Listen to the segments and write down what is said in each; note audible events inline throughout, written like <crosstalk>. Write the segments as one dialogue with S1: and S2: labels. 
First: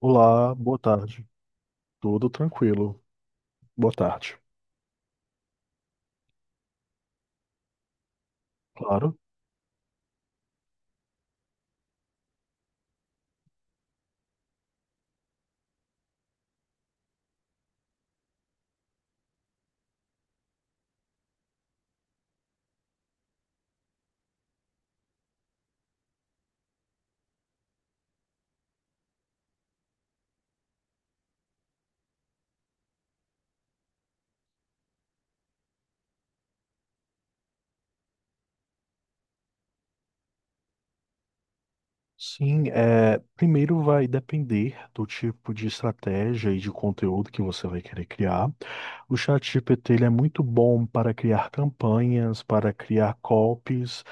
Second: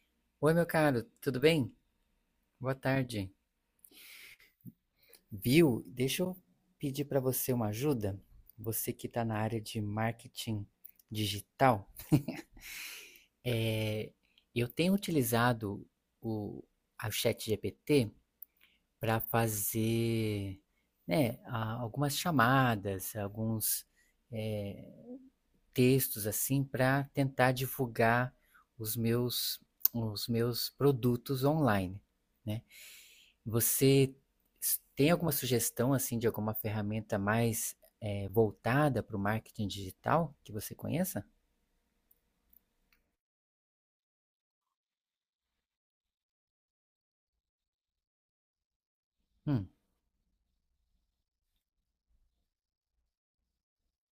S1: Olá,
S2: Oi, meu
S1: boa
S2: caro,
S1: tarde.
S2: tudo bem?
S1: Tudo
S2: Boa
S1: tranquilo?
S2: tarde.
S1: Boa tarde.
S2: Viu? Deixa eu pedir para você uma ajuda. Você que
S1: Claro.
S2: está na área de marketing digital, é, eu tenho utilizado o, a chat GPT para fazer, né, algumas chamadas, alguns é, textos assim para tentar divulgar os meus, os meus produtos online, né? Você tem alguma sugestão assim de alguma ferramenta mais voltada para o marketing digital que você conheça?
S1: Sim, é, primeiro vai depender do tipo de estratégia e de conteúdo que você vai querer criar. O
S2: Hum.
S1: ChatGPT ele é muito bom para criar campanhas, para criar copies.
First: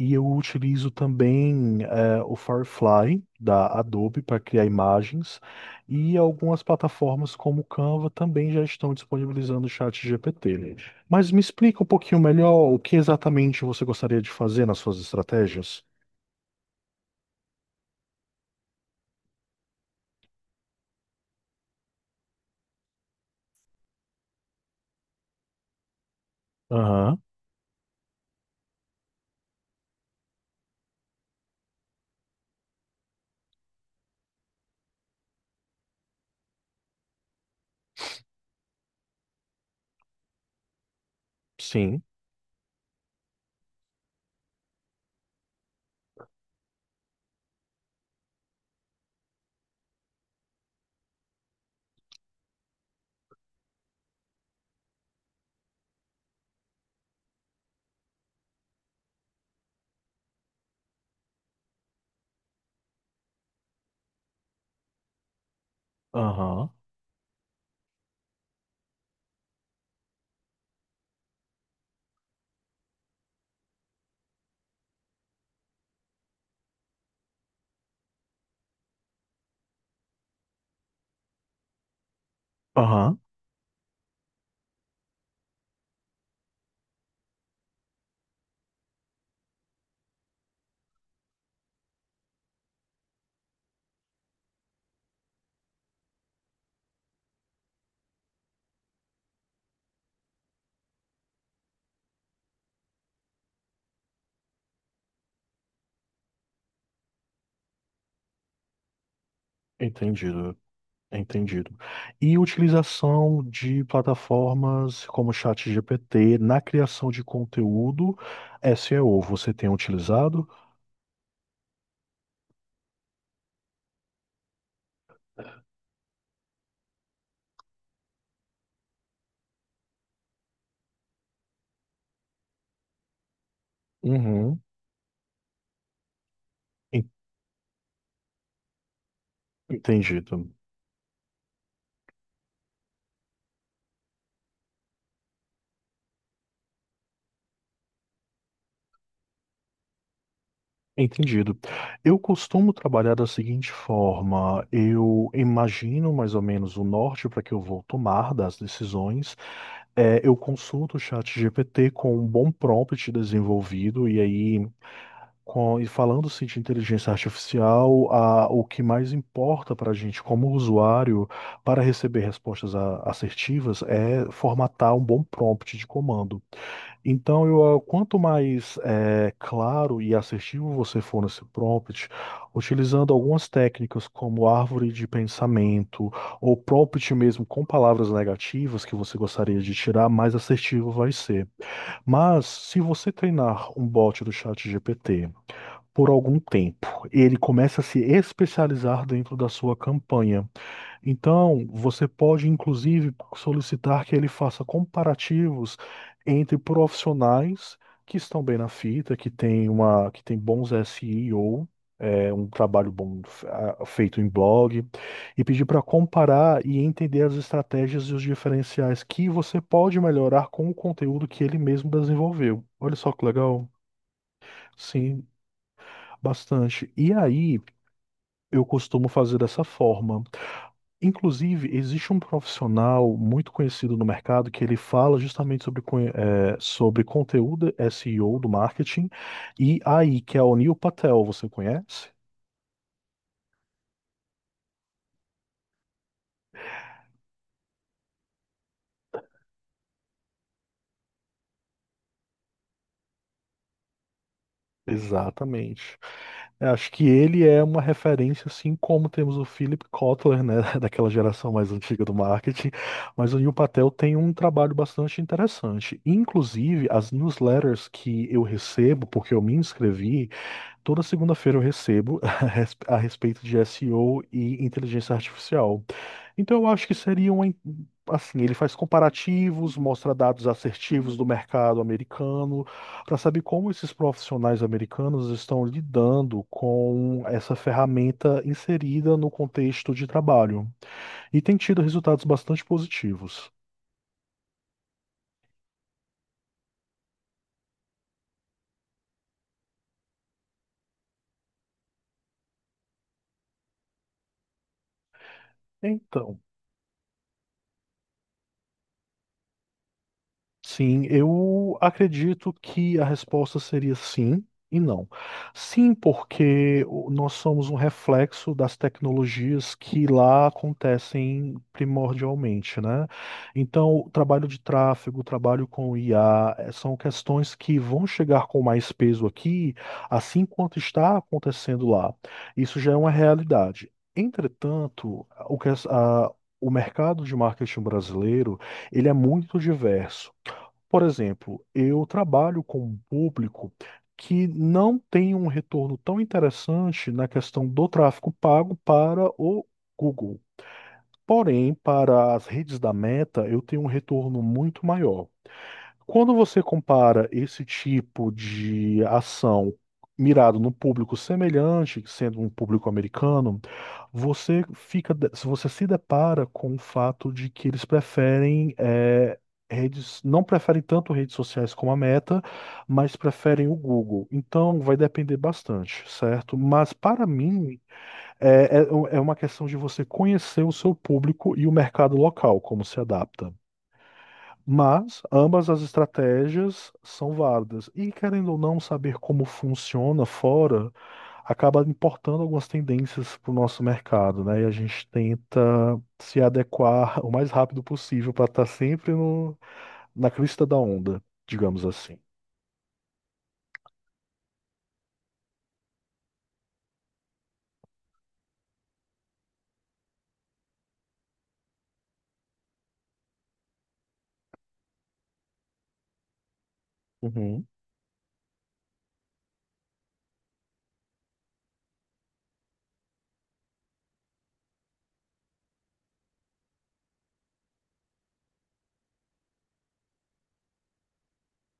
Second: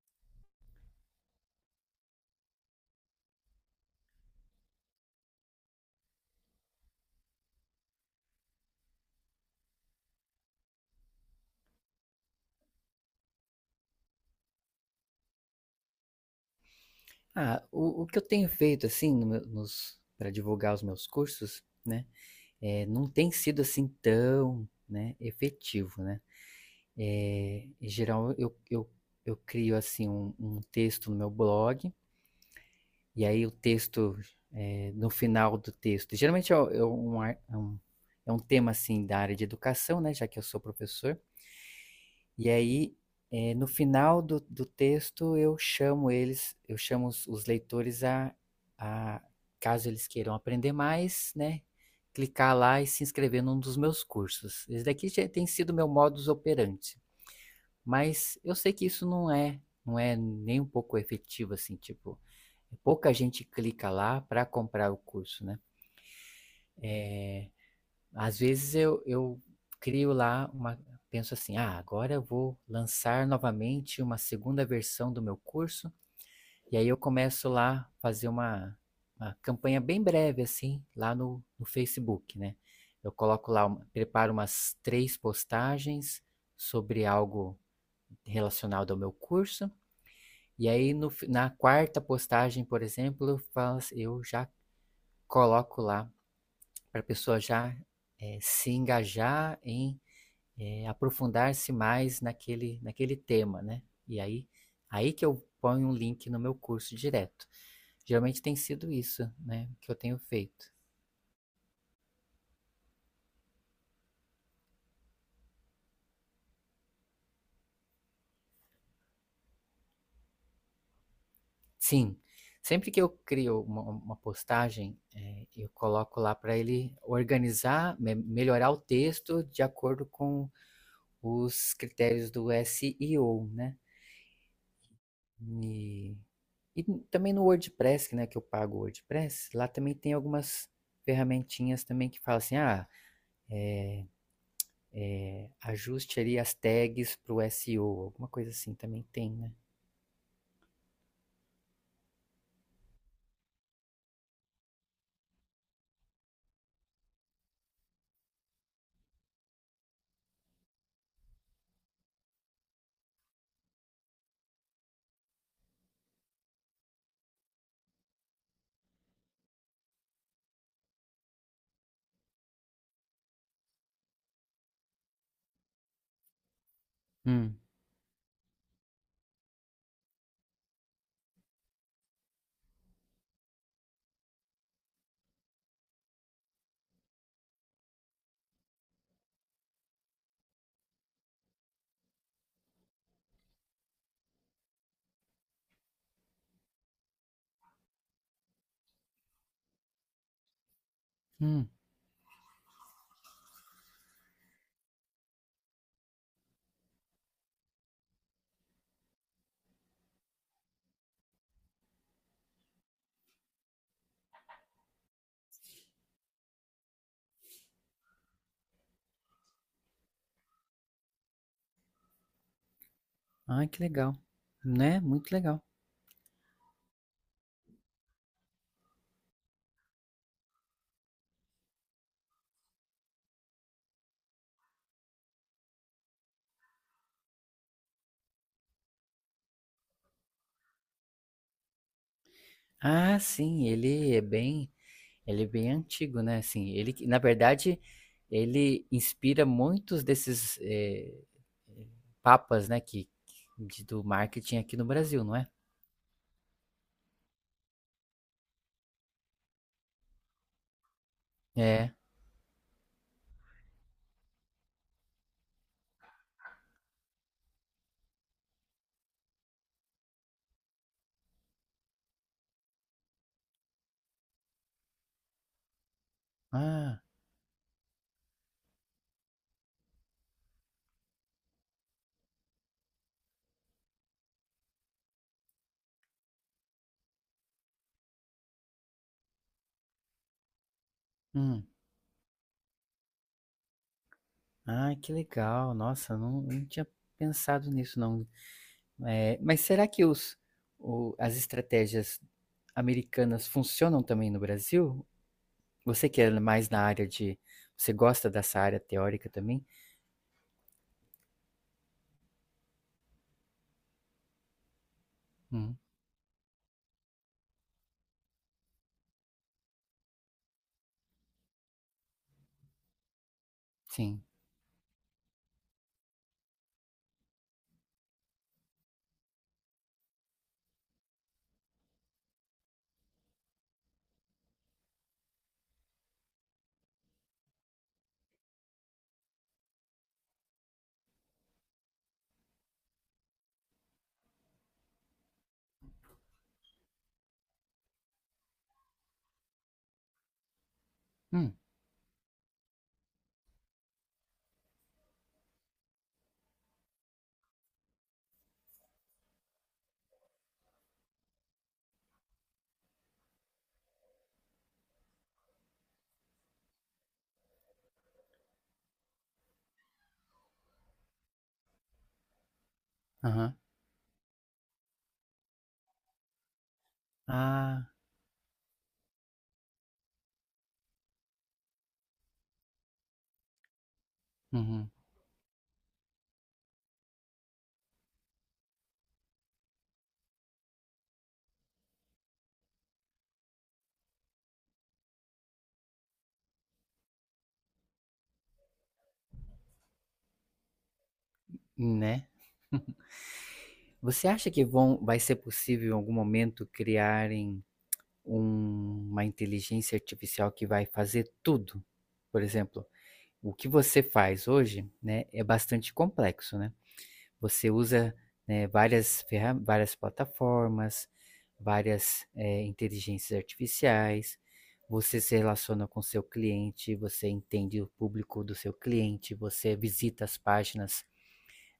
S1: E eu utilizo também o Firefly da Adobe para criar imagens e algumas plataformas como o Canva também já estão disponibilizando o chat GPT. Mas me explica um pouquinho melhor o que exatamente você gostaria de fazer nas suas estratégias?
S2: Ah, o que eu tenho feito assim no nos para divulgar os meus cursos, né, não tem sido assim tão, né, efetivo, né?
S1: Aham.
S2: Eh, em geral eu crio assim um texto no meu blog. E aí o texto, eh, no final do texto, geralmente é um, é um tema assim da área de educação, né, já que eu sou professor.
S1: Sim.
S2: E aí, eh, no final do, do texto, eu chamo eles, eu chamo os leitores a, caso eles queiram aprender mais, né, clicar lá e se inscrever num dos meus cursos. Esse daqui já tem sido meu modus operandi, mas eu sei que isso não é, não é nem um pouco efetivo, assim, tipo, pouca gente clica lá para comprar o curso, né?
S1: Aham,
S2: Às vezes eu crio lá uma. Penso assim, ah, agora eu vou lançar novamente uma segunda versão do meu curso. E aí eu começo lá a fazer uma campanha bem breve, assim, lá no, no Facebook, né? Eu
S1: aham,
S2: coloco lá, preparo umas três postagens sobre algo relacionado ao meu curso. E aí, no na quarta postagem, por exemplo, eu já coloco lá para a pessoa já se engajar em aprofundar-se mais naquele tema, né? E aí, aí que eu ponho um link no meu curso direto. Geralmente tem sido isso, né, que eu tenho
S1: entendido,
S2: feito.
S1: entendido. E utilização de plataformas como o chat GPT na criação de conteúdo S E o você tem utilizado?
S2: Sim, sempre que eu crio uma postagem, eu coloco lá para ele organizar, melhorar o texto de acordo com os critérios do SEO, né?
S1: Uhum.
S2: E, e
S1: en-
S2: também no WordPress, né, que eu pago o WordPress, lá também tem
S1: Entendido.
S2: algumas ferramentinhas também que falam assim, ah, ajuste ali as tags pro SEO, alguma coisa assim também tem, né?
S1: Entendido. Eu costumo trabalhar da seguinte forma: eu imagino mais ou menos o norte para que eu vou tomar das decisões. É, eu consulto o chat GPT com um bom prompt desenvolvido, e aí, com, e falando-se de inteligência artificial, o que mais importa para a gente como usuário para receber respostas assertivas é formatar um bom prompt de comando. Então,
S2: Hum,
S1: eu, quanto mais claro e assertivo você for nesse prompt, utilizando algumas técnicas como árvore de pensamento ou prompt mesmo com palavras negativas que você gostaria de tirar, mais assertivo vai ser. Mas, se você treinar um bot do chat GPT por algum tempo, ele começa a se especializar dentro da sua campanha. Então,
S2: hum,
S1: você pode inclusive solicitar que ele faça comparativos entre profissionais que estão bem na fita, que têm uma, que têm bons SEO, é, um trabalho bom feito em blog, e pedir para comparar e entender as estratégias e os diferenciais que você pode melhorar com o conteúdo que ele mesmo desenvolveu. Olha só que legal.
S2: ai que legal, né?
S1: Sim,
S2: Muito legal.
S1: bastante. E aí, eu costumo fazer dessa forma. Inclusive, existe um profissional muito conhecido no mercado que ele fala justamente sobre, sobre conteúdo SEO do marketing e AI, que é o Neil Patel, você conhece?
S2: Ah, sim, ele é bem antigo, né? Assim, na verdade, ele inspira muitos desses papas, né, do marketing aqui no Brasil, não é?
S1: Exatamente. Eu acho que ele é uma referência, assim como temos o Philip Kotler, né, <laughs> daquela geração mais
S2: É.
S1: antiga do marketing, mas o Neil Patel tem um trabalho bastante interessante. Inclusive, as newsletters que eu recebo, porque eu me inscrevi, toda segunda-feira eu recebo <laughs> a respeito de SEO e O e inteligência artificial. Então eu acho que
S2: Ah,
S1: seria uma, assim, ele faz comparativos, mostra dados assertivos do mercado americano, para saber como esses profissionais americanos estão lidando com essa ferramenta inserida no contexto de trabalho. E tem
S2: hum.
S1: tido resultados bastante positivos.
S2: Ah, que legal. Nossa, eu não, não tinha pensado nisso, não. É, mas será que as estratégias americanas funcionam também no Brasil? Você que é
S1: Então,
S2: mais na área de. Você gosta dessa área teórica também?
S1: sim, eu acredito que a resposta seria sim e não.
S2: Hum,
S1: Sim, porque nós somos um reflexo das tecnologias que lá acontecem primordialmente, né? Então, o
S2: sim.
S1: trabalho de tráfego, o trabalho com IA, são questões que vão chegar com mais peso aqui, assim quanto está acontecendo lá. Isso já é uma realidade. Entretanto, o que o mercado de marketing brasileiro ele é muito diverso. Por exemplo, eu trabalho com um público que não tem um retorno tão interessante na questão do tráfego pago para o Google.
S2: Hum,
S1: Porém, para as redes da Meta, eu tenho um retorno muito maior. Quando você compara esse tipo de ação mirado num público semelhante, sendo um público americano, você fica, se você se depara com o fato de que eles preferem é, redes, não preferem tanto redes sociais como a Meta, mas
S2: aham.
S1: preferem o Google. Então vai depender bastante, certo? Mas para mim
S2: Ah,
S1: é, é é uma questão de você conhecer o seu público e o mercado local, como se adapta.
S2: uhum.
S1: Mas ambas as estratégias são válidas. E querendo ou não saber como funciona fora, acaba importando algumas tendências para o nosso mercado, né? E a gente tenta se adequar o mais rápido possível para estar sempre no, na crista da onda, digamos assim.
S2: Né? <laughs> Você acha que vai ser possível em algum momento criarem uma inteligência artificial que vai fazer tudo? Por exemplo, o que você faz hoje, né, é bastante complexo, né?
S1: Uhum.
S2: Você usa, né, várias plataformas, várias, eh, inteligências artificiais, você se relaciona com seu cliente, você entende o público do seu cliente, você visita as páginas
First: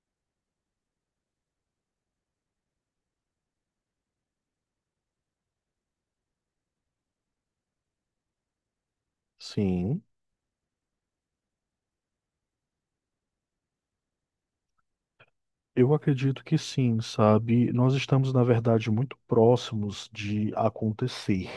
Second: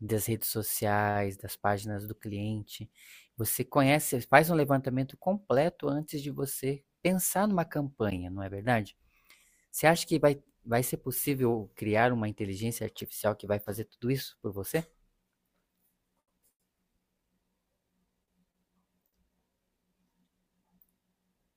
S2: das redes sociais, das páginas do cliente. Você conhece, faz um levantamento completo antes de você pensar numa campanha, não é verdade? Você
S1: Sim,
S2: acha que vai ser possível criar uma inteligência artificial que vai fazer tudo isso por você?
S1: eu acredito que sim, sabe? Nós estamos, na verdade, muito próximos de acontecer.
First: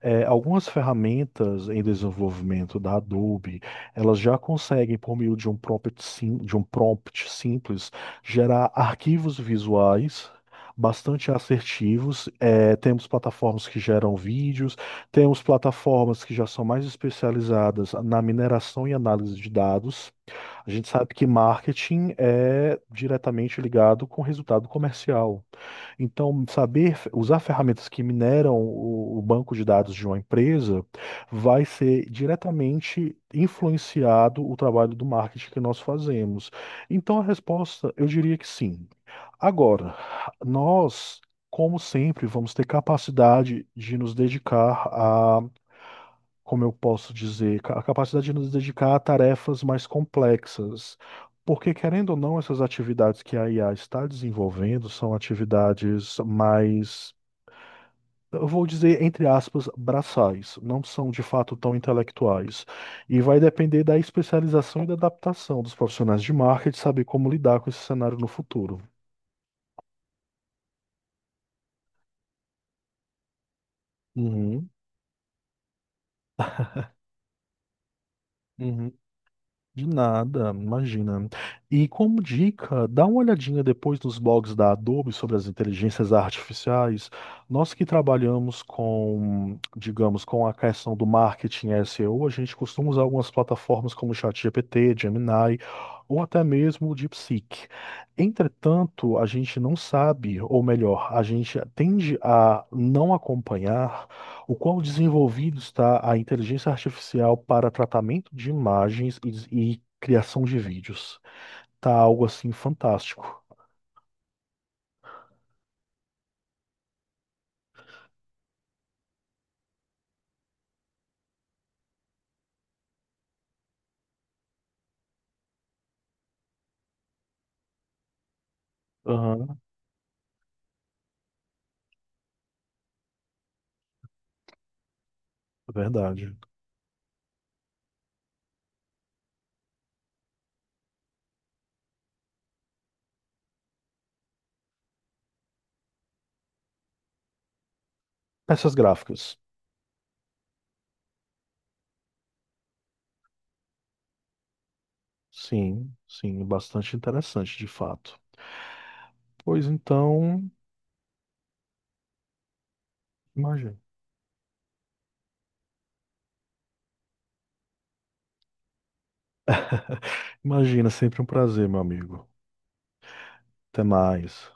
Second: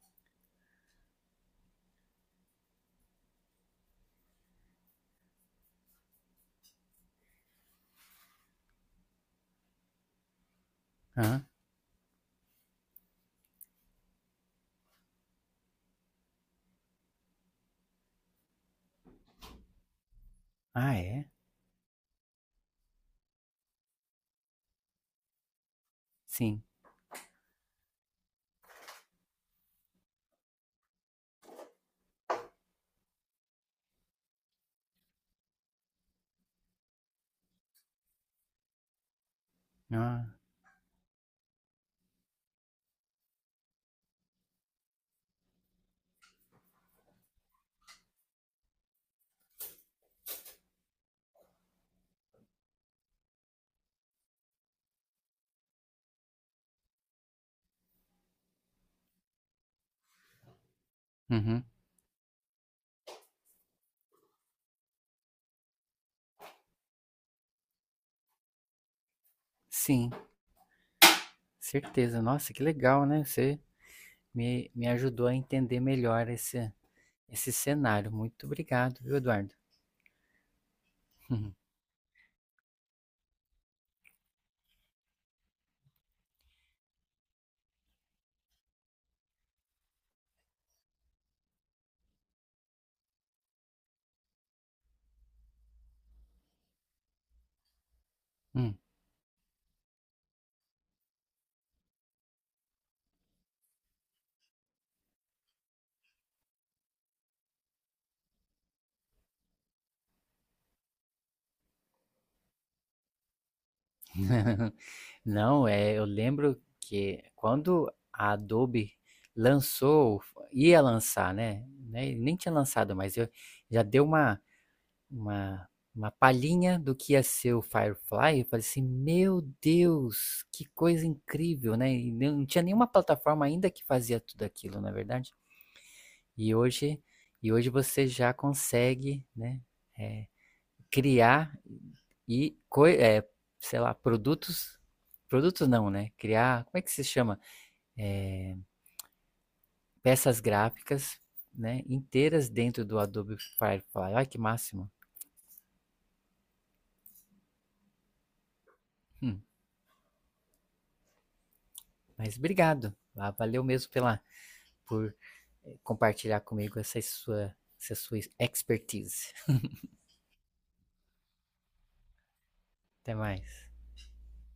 S1: É, algumas ferramentas em desenvolvimento da Adobe, elas já conseguem, por meio de um prompt, de um prompt simples, gerar arquivos visuais bastante
S2: Ah,
S1: assertivos. É, temos plataformas que geram vídeos, temos plataformas que já são mais especializadas na mineração e análise de dados. A gente
S2: ah,
S1: sabe que
S2: é?
S1: marketing é diretamente ligado com resultado comercial. Então,
S2: Sim.
S1: saber usar ferramentas que mineram o banco de dados de uma empresa vai ser diretamente influenciado o trabalho do marketing que nós fazemos. Então, a resposta, eu diria que sim. Agora,
S2: Ah,
S1: nós, como sempre, vamos ter capacidade de nos dedicar como eu posso dizer, a capacidade de nos dedicar a tarefas mais complexas. Porque, querendo ou não, essas atividades que a IA está desenvolvendo são atividades mais, eu vou dizer, entre aspas, braçais, não são de fato
S2: uhum.
S1: tão intelectuais. E vai depender da especialização e da adaptação dos profissionais de marketing saber como lidar com esse cenário no futuro.
S2: Sim, certeza. Nossa, que legal, né? Você
S1: Uhum,
S2: me ajudou a entender melhor esse cenário. Muito
S1: uhum.
S2: obrigado, viu, Eduardo?
S1: De nada, imagina.
S2: <laughs>
S1: E como dica, dá uma olhadinha depois nos blogs da Adobe sobre as inteligências artificiais. Nós que trabalhamos com, digamos, com a questão do marketing SEO, a gente costuma usar algumas plataformas como ChatGPT, Gemini ou até mesmo o DeepSeek.
S2: Hum.
S1: Entretanto, a gente não sabe, ou melhor, a gente tende a não acompanhar o qual desenvolvido está a inteligência artificial para tratamento de imagens e criação de vídeos. Tá algo assim fantástico.
S2: <laughs> Não, é, eu lembro que quando a Adobe lançou, ia lançar, né? Nem tinha lançado, mas eu já deu uma, uma palhinha do que ia ser o Firefly, eu falei assim, meu
S1: Aham,
S2: Deus, que coisa incrível, né? E não tinha nenhuma plataforma ainda que fazia tudo aquilo, na verdade.
S1: é verdade.
S2: E hoje, e hoje você já consegue, né, é, criar e, co é, sei lá, produtos não, né? Criar, como é que se chama?
S1: Peças gráficas.
S2: Peças gráficas, né, inteiras dentro do Adobe Firefly. Olha que máximo.
S1: Sim, sim, bastante interessante, de fato.
S2: Hum,
S1: Pois então,
S2: mas obrigado. Ah, valeu
S1: imagina.
S2: mesmo pela por compartilhar comigo essa sua expertise.
S1: Imagina, sempre um prazer, meu amigo.
S2: Até mais.
S1: Até mais.